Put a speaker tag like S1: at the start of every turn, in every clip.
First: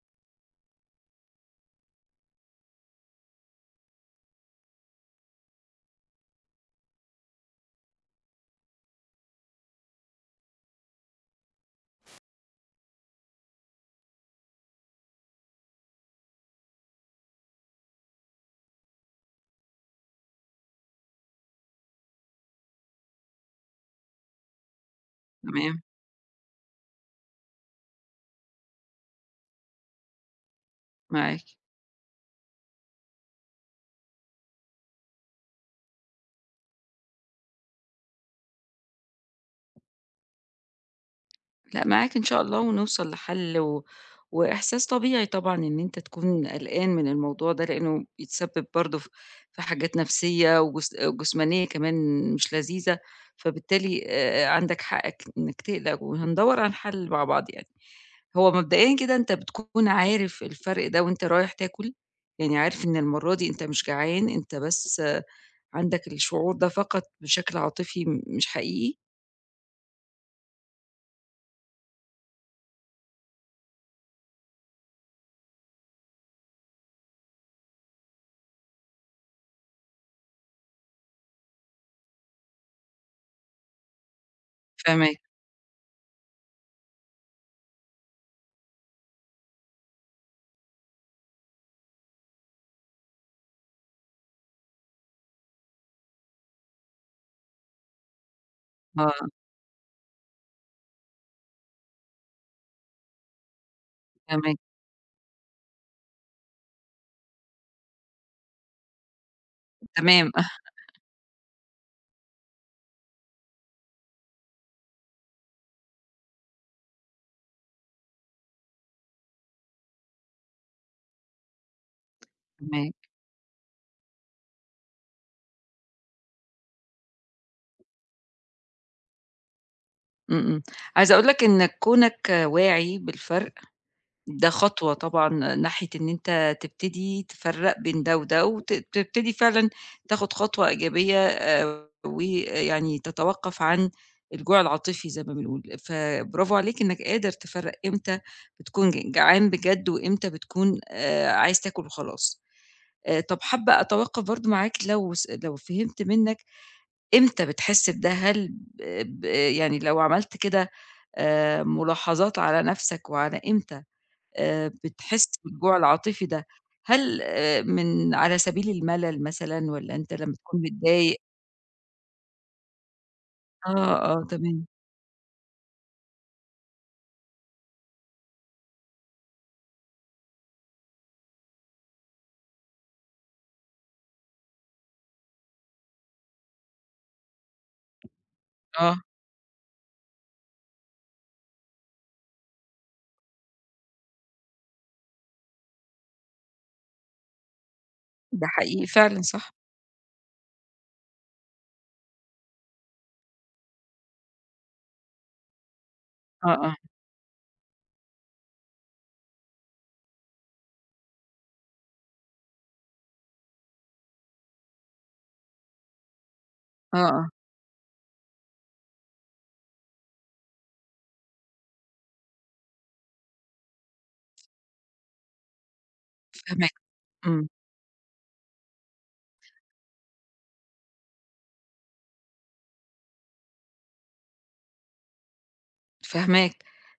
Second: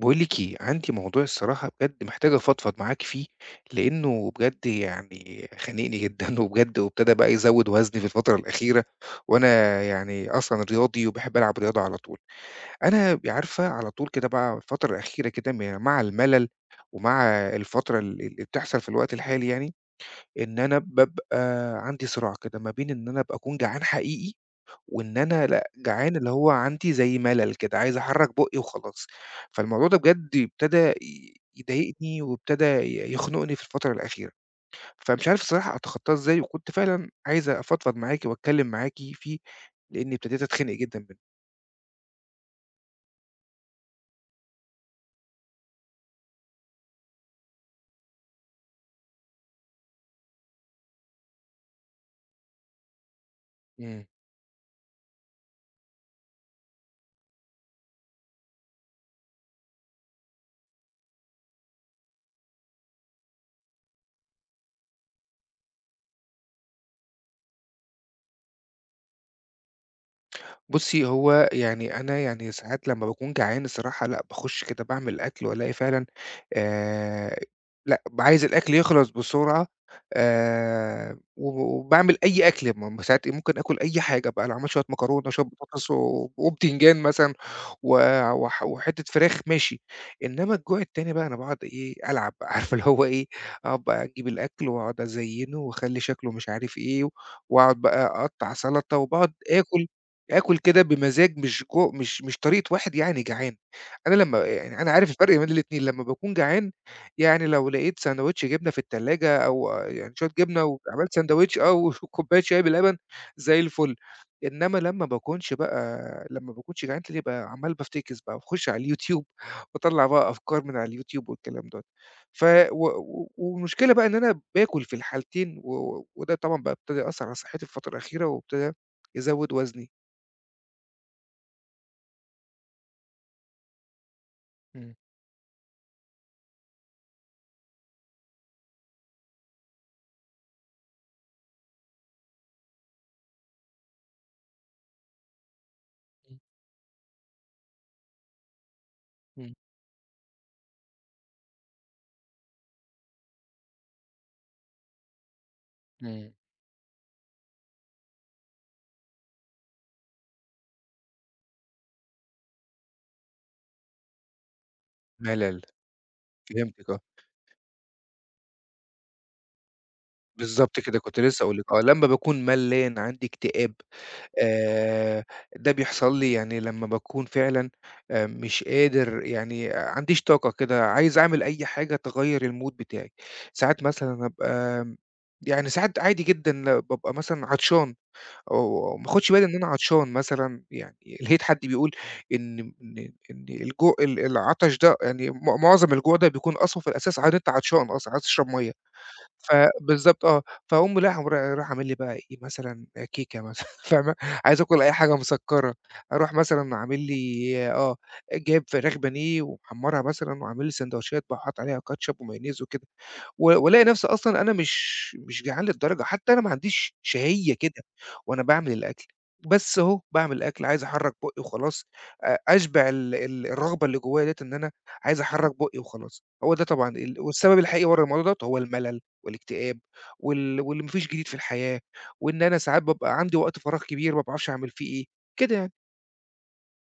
S1: باقول لِك إيه، عندي موضوع الصراحة بجد محتاج أفضفض معاكِ فيه، لإنه بجد يعني خانقني جدًا وبجد وابتدى بقى يزوّد وزني في الفترة الأخيرة، وأنا يعني أصلًا رياضي وباحب ألعب رياضة على طول. أنا عارفة على طول كده بقى الفترة الأخيرة كده مع الملل ومع الفترة اللي بتحصل في الوقت الحالي يعني، إن أنا بابقى عندي صراع كده ما بين إن أنا أبقى أكون جعان حقيقي وإن أنا لأ،
S2: تمام،
S1: جعان اللي هو عندي زي ملل كده، عايز أحرّك بُقّي وخلاص. فالموضوع ده بجد ابتدى
S2: معاك.
S1: يضايقني وابتدى يخنقني في الفترة الأخيرة. فمش عارف الصراحة أتخطّاه إزاي، وكنت فعلًا عايز أفضفض معاكِ وأتكلّم معاكِ فيه، لإنّي ابتديت أتخنق جدًا منّه.
S2: لأ، معاك إن شاء الله ونوصل لحل وإحساس طبيعي طبعًا إن أنت تكون قلقان من الموضوع ده، لإنه بيتسبب برضه في حاجات نفسية وجسمانية كمان مش لذيذة، فبالتالي
S1: إمم.
S2: عندك حقك إنك تقلق وهندوّر على الحل مع بعض يعني. هو مبدئيًا كده أنت بتكون عارف الفرق ده وأنت رايح تاكل؟ يعني عارف إن المرّة دي أنت مش جعان، أنت بس آه، عندك الشعور ده فقط بشكل عاطفي مش حقيقي؟
S1: بُصّي، هو يعني أنا يعني ساعات لمّا باكون جعان الصراحة لأ، باخُش كده باعمل أكل والاقي فعلًا آآ لأ، عايز الأكل يخلص بسرعة و وباعمل أي أكل م م ساعات ممكن آكُل أي حاجة بقى، لو عملت شوية
S2: فاهماك،
S1: مكرونة، شوية بطاطس وبتنجان مثلًا و وح وحتّة فراخ ماشي، إنّما الجوع التاني بقى أنا باقعد إيه، ألعب بقى عارفة اللي هو إيه، أقعد بقى أجيب الأكل وأقعد أزيّنه وأخلّي شكله مش عارف إيه، وأقعد بقى أقطّع سَلطة
S2: آه،
S1: وباقعد آكل كده بمزاج مش طريقة واحد يعني جعان، أنا لمّا
S2: تمام.
S1: يعني أنا عارف الفرق بين الاتنين، لمّا باكون جعان يعني لو لقيت ساندوتش جبنة في التلاجة أو يعني
S2: تمام،
S1: شوية
S2: آه
S1: جبنة وعملت ساندوتش آه، وكوباية شاي بلبن زي الفل، إنما لمّا ما باكونش جعان تلاقيني بقى عمّال بافتكس بقى وأخش على الYouTube وأطلّع بقى أفكار من على الYouTube والكلام دوّة، ف و
S2: فاهماك،
S1: و والمشكلة بقى إن أنا باكل في الحالتين وده طبعًا بقى ابتدى يأثّر على صحتي في الفترة الأخيرة وابتدى يزوّد وزني.
S2: إمم، إمم. عايزة أقول لك إنك كونك واعي بالفرق، ده خطوة
S1: إمم،
S2: طبعًا ناحية إن أنت تبتدي تفرّق بين ده وده، وت تبتدي فعلًا تاخد خطوة إيجابية ويعني تتوقف عن الجوع العاطفي زي ما بنقول،
S1: إمم،
S2: فبرافو عليك إنك قادر تفرّق إمتى بتكون جعان
S1: إمم،
S2: بجد، وإمتى بتكون عايز تاكل وخلاص. طب حابة أتوقف برضه معاك لو فهمت
S1: إمم.
S2: منك إمتى بتحس بده؟ هل ب ب يعني لو عملت كده ملاحظات على نفْسك وعلى إمتى بتحس
S1: ملل،
S2: بالجوع العاطفي ده،
S1: فهمتِك آه،
S2: هل من على سبيل الملل مثلًا والّا أنت لمّا تكون
S1: بالضبط كده
S2: متضايق؟
S1: كنت لسه هاقول لِك آه، لمّا باكون ملّان عندي اكتئاب.
S2: آه، آه، تمام،
S1: آآ، ده بيحصل لي يعني لمّا باكون فعلًا مش قادر يعني عنديش طاقة كده عايز أعمل أي حاجة تغيّر الmood بتاعي، ساعات مثلًا أبقى يعني ساعات عادي جدًا بابقى مثلًا عطشان آه،
S2: آه،
S1: وما آخُدش بالي إن أنا عطشان مثلًا، يعني لقيت حد بيقول إن إن الجوع ال العطش ده يعني معظم الجوع ده بيكون أصلًا في الأساس عاد أنت عطشان أصلًا، عايز
S2: ده
S1: تشرب مَيّة،
S2: حقيقي فعلًا صح،
S1: ف بالضبط آه، فأقوم رايح عامل لي بقى إيه، مثلًا كيكة مثلًا فاهمة، عايز آكُل أي حاجة مسكّرة، أروح
S2: آه، آه،
S1: مثلًا عامل لي آه، جايب فراخ بانيه ومحمّرها مثلًا وعامل لي سندوتشات بقى وحاطط عليها كاتشب ومايونيز وكده. والاقي نفسي أصلًا أنا مش جعان للدرجة، حتى أنا ما عنديش
S2: آه، آه،
S1: شهيّة كده وأنا باعمل الأكل، بس أهو باعمل أكل عايز أحرّك بُقّي وخلاص، أشبع ال ال الرغبة اللي جوايا ديّة إن أنا عايز أحرّك بُقّي وخلاص، هو ده
S2: فاهماك،
S1: طبعًا
S2: إمم.
S1: والسبب الحقيقي ورا الموضوع دوّة هو الملل والاكتئاب واللي ما فيش جديد في الحياة، وإن أنا ساعات بابقى عندي وقت فراغ كبير ما باعرفش أعمل فيه إيه، كده يعني.
S2: فاهماك.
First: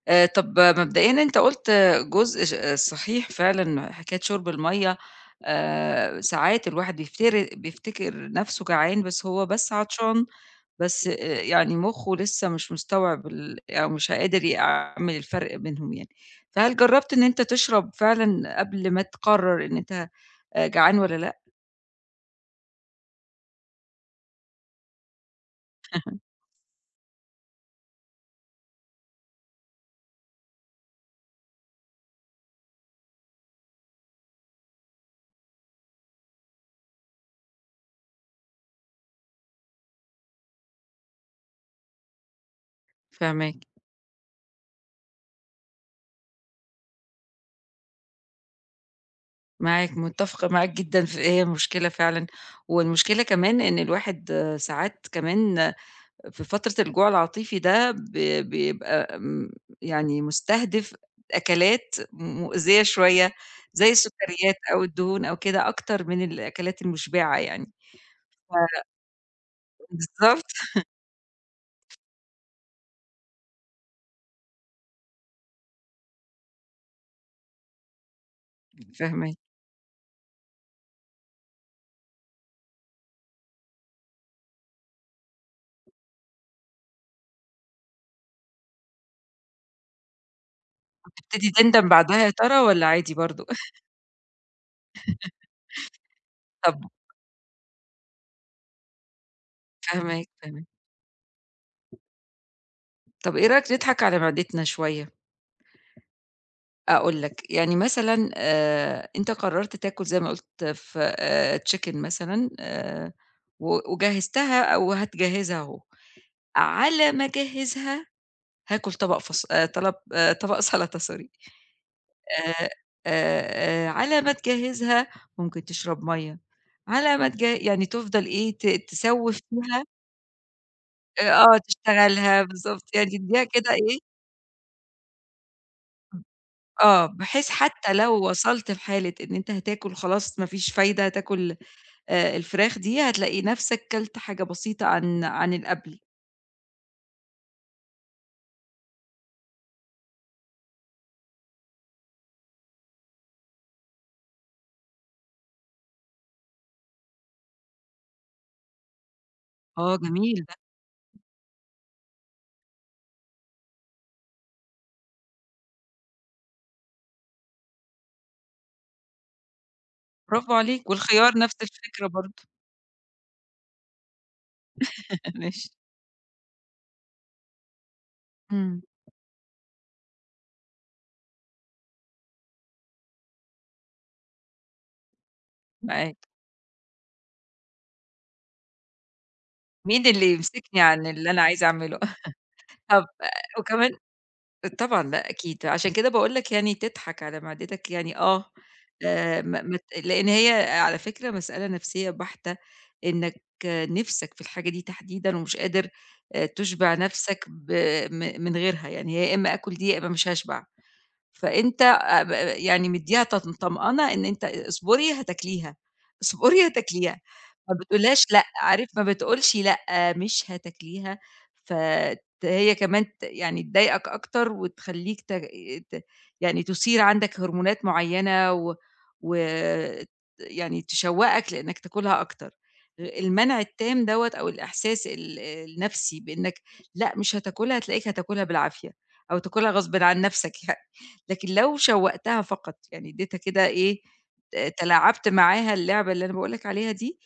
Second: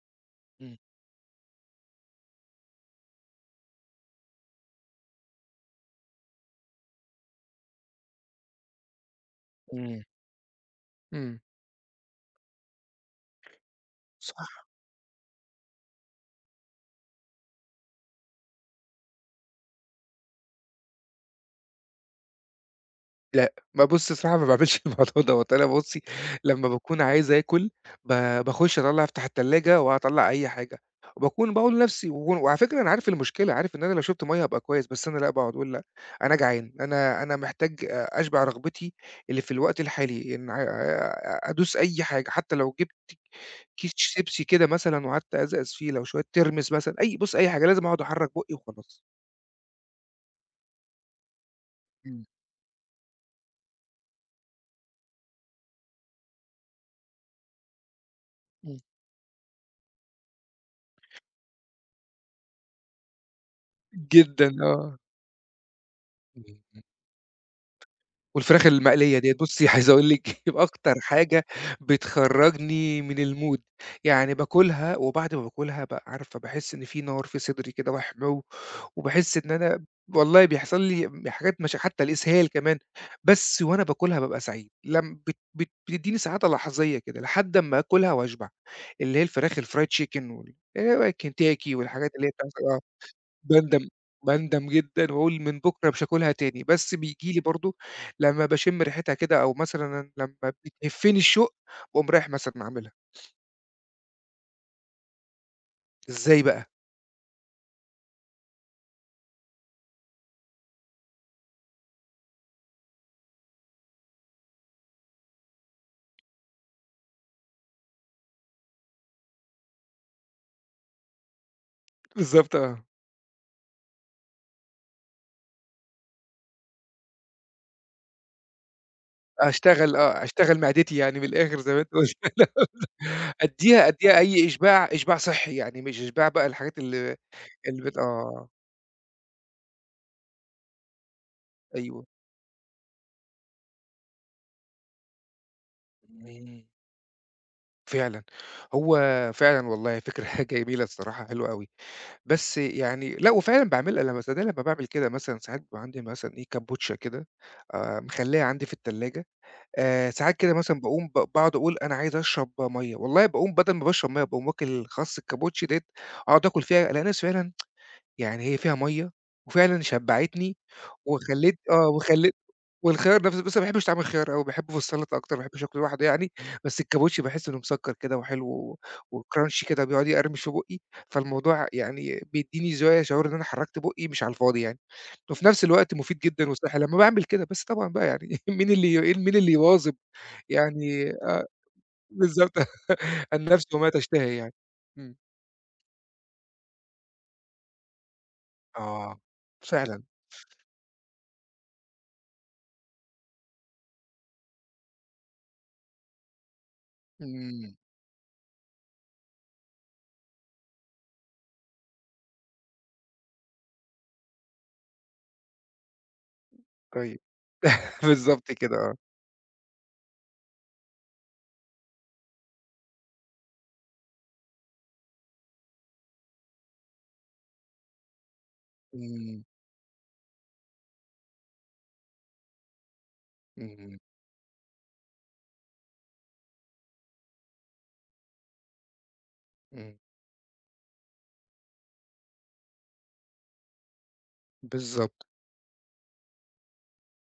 S2: طَب
S1: إمم.
S2: مبدئيًا أنت قُلت جزء ش آه، صحيح فعلًا حكاية شُرب المَيّة ساعات الواحد بيفتر بيفتكر نَفْسه جعان بس هو بس
S1: إمم،
S2: عطشان، بس
S1: إمم.
S2: يعني مُخّه لسه مش مستوعب أو مش
S1: صح.
S2: قادر يعمل الفرق بينهم يعني. فهل جرّبت إن أنت تشرب فعلًا قبل ما تقرّر إن أنت جعان والّا لأ؟
S1: لأ، ما بُصّ الصراحة ما باعملش الموضوع دوّة، أنا بُصّي لمّا باكون عايز آكل ب باخُش أفتح التلاجة وأطلّع أي حاجة، وباكون باقول لنفسي وعلى فكرة أنا عارف المشكلة، عارف إن أنا لو شُربت مَيّة هابقى كويس، بس أنا لأ، باقعد أقول لأ، أنا جعان، أنا محتاج أشبع رغبتي اللي في الوقت الحالي، إن ع أدوس أي حاجة، حتى لو جِبت
S2: فاهماك،
S1: كيس شيبسي كده مثلًا وقعدت أزقّز فيه، لو شوية ترمس مثلًا، أي حاجة، لازم أقعد أحرّك بُقّي وخلاص.
S2: معاك، متّفقة معاك جدًا في هي مشكلة
S1: إمم،
S2: فعلًا والمشكلة كمان إن الواحد آه، ساعات كمان في فترة الجوع العاطفي ده ب
S1: إمم.
S2: بيبقى يعني مستهدف أكلات مؤذية شوية، زي
S1: جدًا،
S2: السكريات أو
S1: آه.
S2: الدهون أو كده أكتر من الأكلات المُشبعة يعني. ف
S1: والفراخ المقلية ديّة بُصّي عايز أقول لِك
S2: بالضبط،
S1: أكتر حاجة بتخرّجني من الmood، يعني باكلها وبعد ما باكلها بقى عارفة باحس إن في نار في صدري كده وحموّ،
S2: فاهماك.
S1: وباحس إن أنا والله بيحصل لي حاجات مش حتى الإسهال كمان، بس وأنا باكلها بابقى سعيد، لم بت بت بتدّيني سعادة لحظية كده لحد أمّا آكلها وأشبع، اللي هي الفراخ الfried chicken وال
S2: تبتدي
S1: كنتاكي
S2: تندم
S1: والحاجات
S2: بعدها
S1: اللي
S2: يا
S1: هي
S2: ترى
S1: بتاعة
S2: والّا عادي برضه؟
S1: باندم باندم جدًا وأقول من بُكرة مش هاكلها تاني،
S2: طب
S1: بس بييجي لي برضه لمّا باشم ريحتها كده أو مثلًا
S2: فاهماك،
S1: لمّا
S2: فاهماك.
S1: بتهفني الشوق، باقوم رايح مثلًا عاملها.
S2: طب إيه رأيك نضحك على معدتنا شوية؟
S1: إزاي بقى؟
S2: أقول لك، يعني مثلًا أنت قررت تاكل زي ما قُلت ف chicken مثلًا وجهّزتها أو هتجهّزها أهو. على ما أجهّزها هاكل طبق فص طلب طبق سلطة sorry
S1: بالضبط
S2: آآ
S1: آه.
S2: على ما تجهّزها ممكن تشرب مَيّة، على ما تجه يعني تفضل إيه، تسوّي فيها
S1: أشتغل معدتي يعني
S2: آه،
S1: من
S2: آه،
S1: الآخر زي ما أنت قُلت.
S2: تشتغلها بالضبط، يعني تدّيها كده
S1: أدّيها
S2: إيه
S1: أدّيها أي إشباع، إشباع صحّي يعني مش إشباع بقى الحاجات
S2: آه،
S1: اللي
S2: بحيث
S1: اللي
S2: حتى
S1: بت
S2: لو
S1: آه،
S2: وصلت في حالة إن أنت هتاكل خلاص ما فيش فايدة، هتاكل
S1: أيوه.
S2: الفراخ دي، هتلاقي نَفْسك كلت حاجة بسيطة عن اللي قبل.
S1: إمم. فعلًا، هو فعلًا والله فكرة جميلة الصراحة، حلوة أوي. بس يعني لأ، وفعلًا باعملها لمّا لمّا باعمل كده مثلًا ساعات بيبقى عندي مثلًا إيه كابوتشا كده مخلّيها عندي في التلاجة.
S2: آه جميل
S1: ساعات
S2: ده،
S1: كده مثلًا باقوم باقعد أقول أنا عايز أشرب مَيّة، والله باقوم بدل ما باشرب مَيّة باقوم واكل خَصّ الكابوتشي ديّة أقعد آكل فيها، ألاقي نفسي فعلًا يعني هي فيها مَيّة وفعلًا
S2: برافو
S1: شبعتني
S2: عليك، والخيار نَفْس
S1: وخلّيت آه،
S2: الفكرة
S1: وخلّيت
S2: برضه.
S1: والخيار نفسه بس أنا ما باحبش طعم الخيار أوي، باحبه في السلطة أكتر، ما باحبش
S2: ماشي.
S1: آكله لوحده يعني، بس الكابوتشي باحس إنه مسكّر كده وحلو
S2: إمم،
S1: وcrunchy كده بيقعد يقرمش في بُقّي، فالموضوع يعني بيدّيني زوايا شعور إن أنا حرّكت بُقّي مش على الفاضي يعني، وفي نفس الوقت مفيد
S2: معاك.
S1: جدًا وصحّي لمّا باعمل كده، بس طبعًا بقى يعني مين اللي يواظب
S2: مين اللي يمسكني عن
S1: يعني
S2: اللي أنا
S1: آه،
S2: عايزة أعمله
S1: بالضبط.
S2: طب
S1: النفس
S2: وكمان
S1: وما تشتهي يعني،
S2: طبعًا
S1: إمم.
S2: لأ أكيد، عشان كده باقول لك يعني تضحك على معدتك يعني آه،
S1: آه،
S2: ما ما ت
S1: فعلًا،
S2: لإن هي على فكرة مسألة نفسية بحتة، إنك نِفْسك في الحاجة دي تحديدًا ومش قادر تُشبع نَفْسك ب
S1: إمم،
S2: م من غيرها، يعني هي يا إمّا آكُل دي يا إمّا مش هاشبع. فأنت ب آه، يعني مدّيها طمأنة إن أنت اصبري هتاكليها، اصبري هتاكليها،
S1: طيب.
S2: ما بتقولهاش لأ،
S1: بالضبط كده
S2: عارف
S1: آه،
S2: ما بتقولش لأ، مش هتاكليها، فت هي كمان ت يعني تضايقك أكتر وتخلّيك ت ت يعني تثير عندك هرمونات معيّنة و
S1: إمم،
S2: وت يعني تشوّقك لإنّك تاكلها أكتر. المنع
S1: إمم، إمم،
S2: التام دوّة أو الإحساس النَفْسي بإنّك لأ، مش هتاكلها، هتلاقيك هتاكلها بالعافية أو تاكلها غصبٍ
S1: إمم،
S2: عن نَفْسك يعني. لكن لو شوّقتها فقط، يعني ادّيتها كده إيه، ت
S1: بالضبط،
S2: تلاعبت معاها اللعبة اللي أنا باقول لك عليها دي،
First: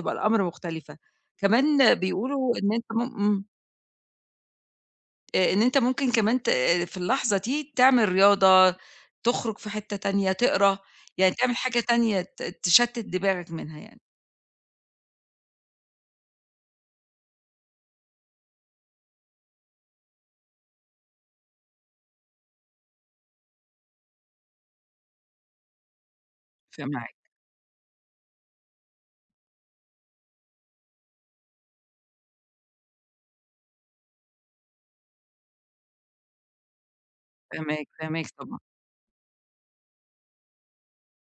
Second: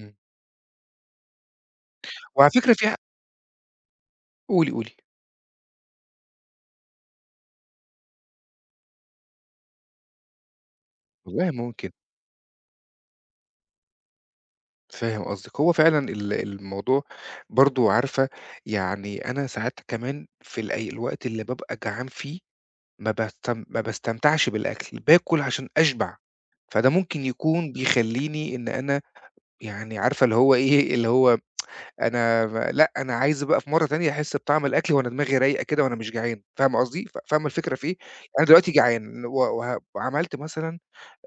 S1: إمم،
S2: الأمر مختلفة. كمان
S1: وعلى
S2: بيقولوا إن
S1: فكرة
S2: أنت مم إمم،
S1: قولي، قولي.
S2: إن أنت ممكن كمان آه، في اللحظة دي تعمل رياضة، تخرج في حتّة تانية، تقرا، يعني
S1: والله
S2: تعمل حاجة
S1: ممكن،
S2: تانية تشتِّت دماغك منها يعني.
S1: فاهم قصدِك. هو فعلًا الموضوع برضه عارفة، يعني أنا ساعات كمان في الوقت اللي بابقى جعان فيه ما باستمتعش بالأكل، باكل عشان أشبع. فده
S2: فمعاك،
S1: ممكن يكون بيخلّيني إن أنا يعني عارفة اللي هو إيه، اللي هو أنا م لأ، أنا عايز بقى في مرّة تانية أحس بطعم الأكل وأنا دماغي رايقة كده وأنا مش جعان، فاهمة قصدي؟ فاهمة الفكرة
S2: فاهماك،
S1: في إيه؟
S2: فاهماك
S1: أنا
S2: طبعًا،
S1: دلوقتي جعان و وه وعملت مثلًا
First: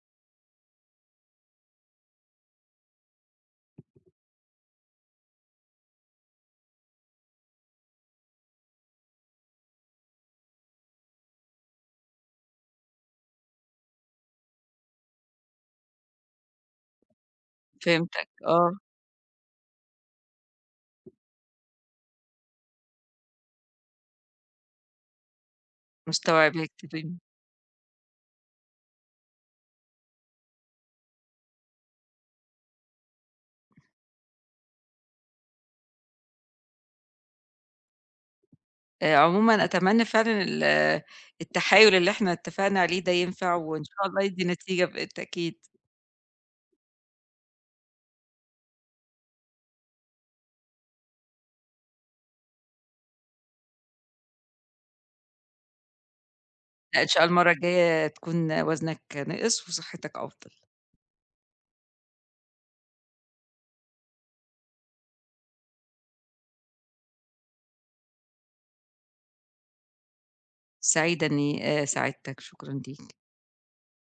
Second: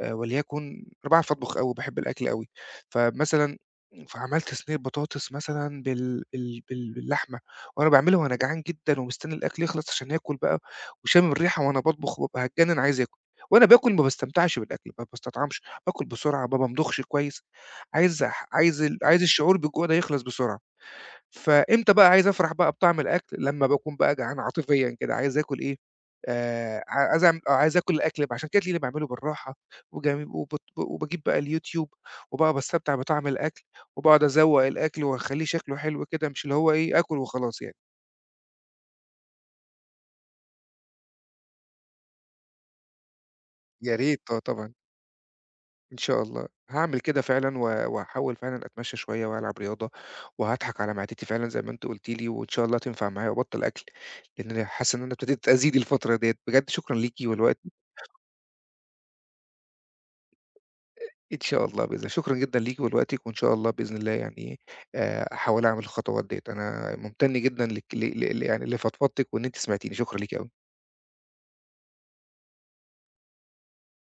S1: وليكن أنا باعرف أطبخ أوي، باحب الأكل أوي، فمثلًا فعملت صينية بطاطس مثلًا باللحمة، وأنا باعملها وأنا جعان جدًا ومستني الأكل يخلص عشان آكل بقى، وشامم الريحة وأنا باطبخ وبابقى هاتجنن عايز آكل، وأنا باكل ما باستمتعش بالأكل، ما باستطعمش، باكل بسرعة، ما بامضغش كويس، عايز
S2: فهمتك،
S1: ح
S2: آه،
S1: عايز ال عايز الشعور بالجوع ده يخلص بسرعة. فإمتى بقى عايز أفرح بقى بطعم الأكل، لمّا باكون بقى جعان عاطفيًا كده، عايز آكل إيه،
S2: مستوعباك،
S1: ع
S2: تمام.
S1: عايز أعمل آه، عايز آكل الأكل بقى، عشان كده تلاقيني باعمله بالراحة وجم وبت وباجيب بقى اليوتيوب وبقى باستمتع بطعم الأكل وباقعد أذوّق الأكل وأخلّيه شكله حلو كده، مش اللي هو إيه، آكل وخلاص يعني.
S2: عمومًا أتمنى فعلًا التحايل اللي إحنا اتفقنا عليه ده ينفع وإن
S1: يا
S2: شاء
S1: ريت،
S2: الله
S1: آه
S2: يدّي
S1: طبعًا.
S2: نتيجة بالتأكيد.
S1: إن شاء الله، هاعمل كده فعلًا وهاحاول فعلًا أتمشى شوية وألعب رياضة وهاضحك على معدتي فعلًا زي ما أنتِ قُلتِ لي وإن شاء الله تنفع معايا وأبطّل أكل، لإن أنا حاسس إن أنا ابتديت أزيد الفترة ديّة. بجد شكرًا
S2: لأ إن
S1: ليكِ
S2: شاء الله المرّة
S1: والوقت.
S2: الجاية تكون وزنك نِقِص وصحتك أفضل.
S1: إن شاء الله بإذن الله. شكرًا جدًا ليكِ ولوقتِك، وإن شاء الله بإذن الله يعني أحاول أعمل الخطوات ديّة. أنا ممتن جدًا لك ل ل ل يعني لفضفضتِك وإن أنتِ سمعتيني، شكرًا ليكِ أوي.
S2: سعيدة إني ساعدتك، شكرًا ليك.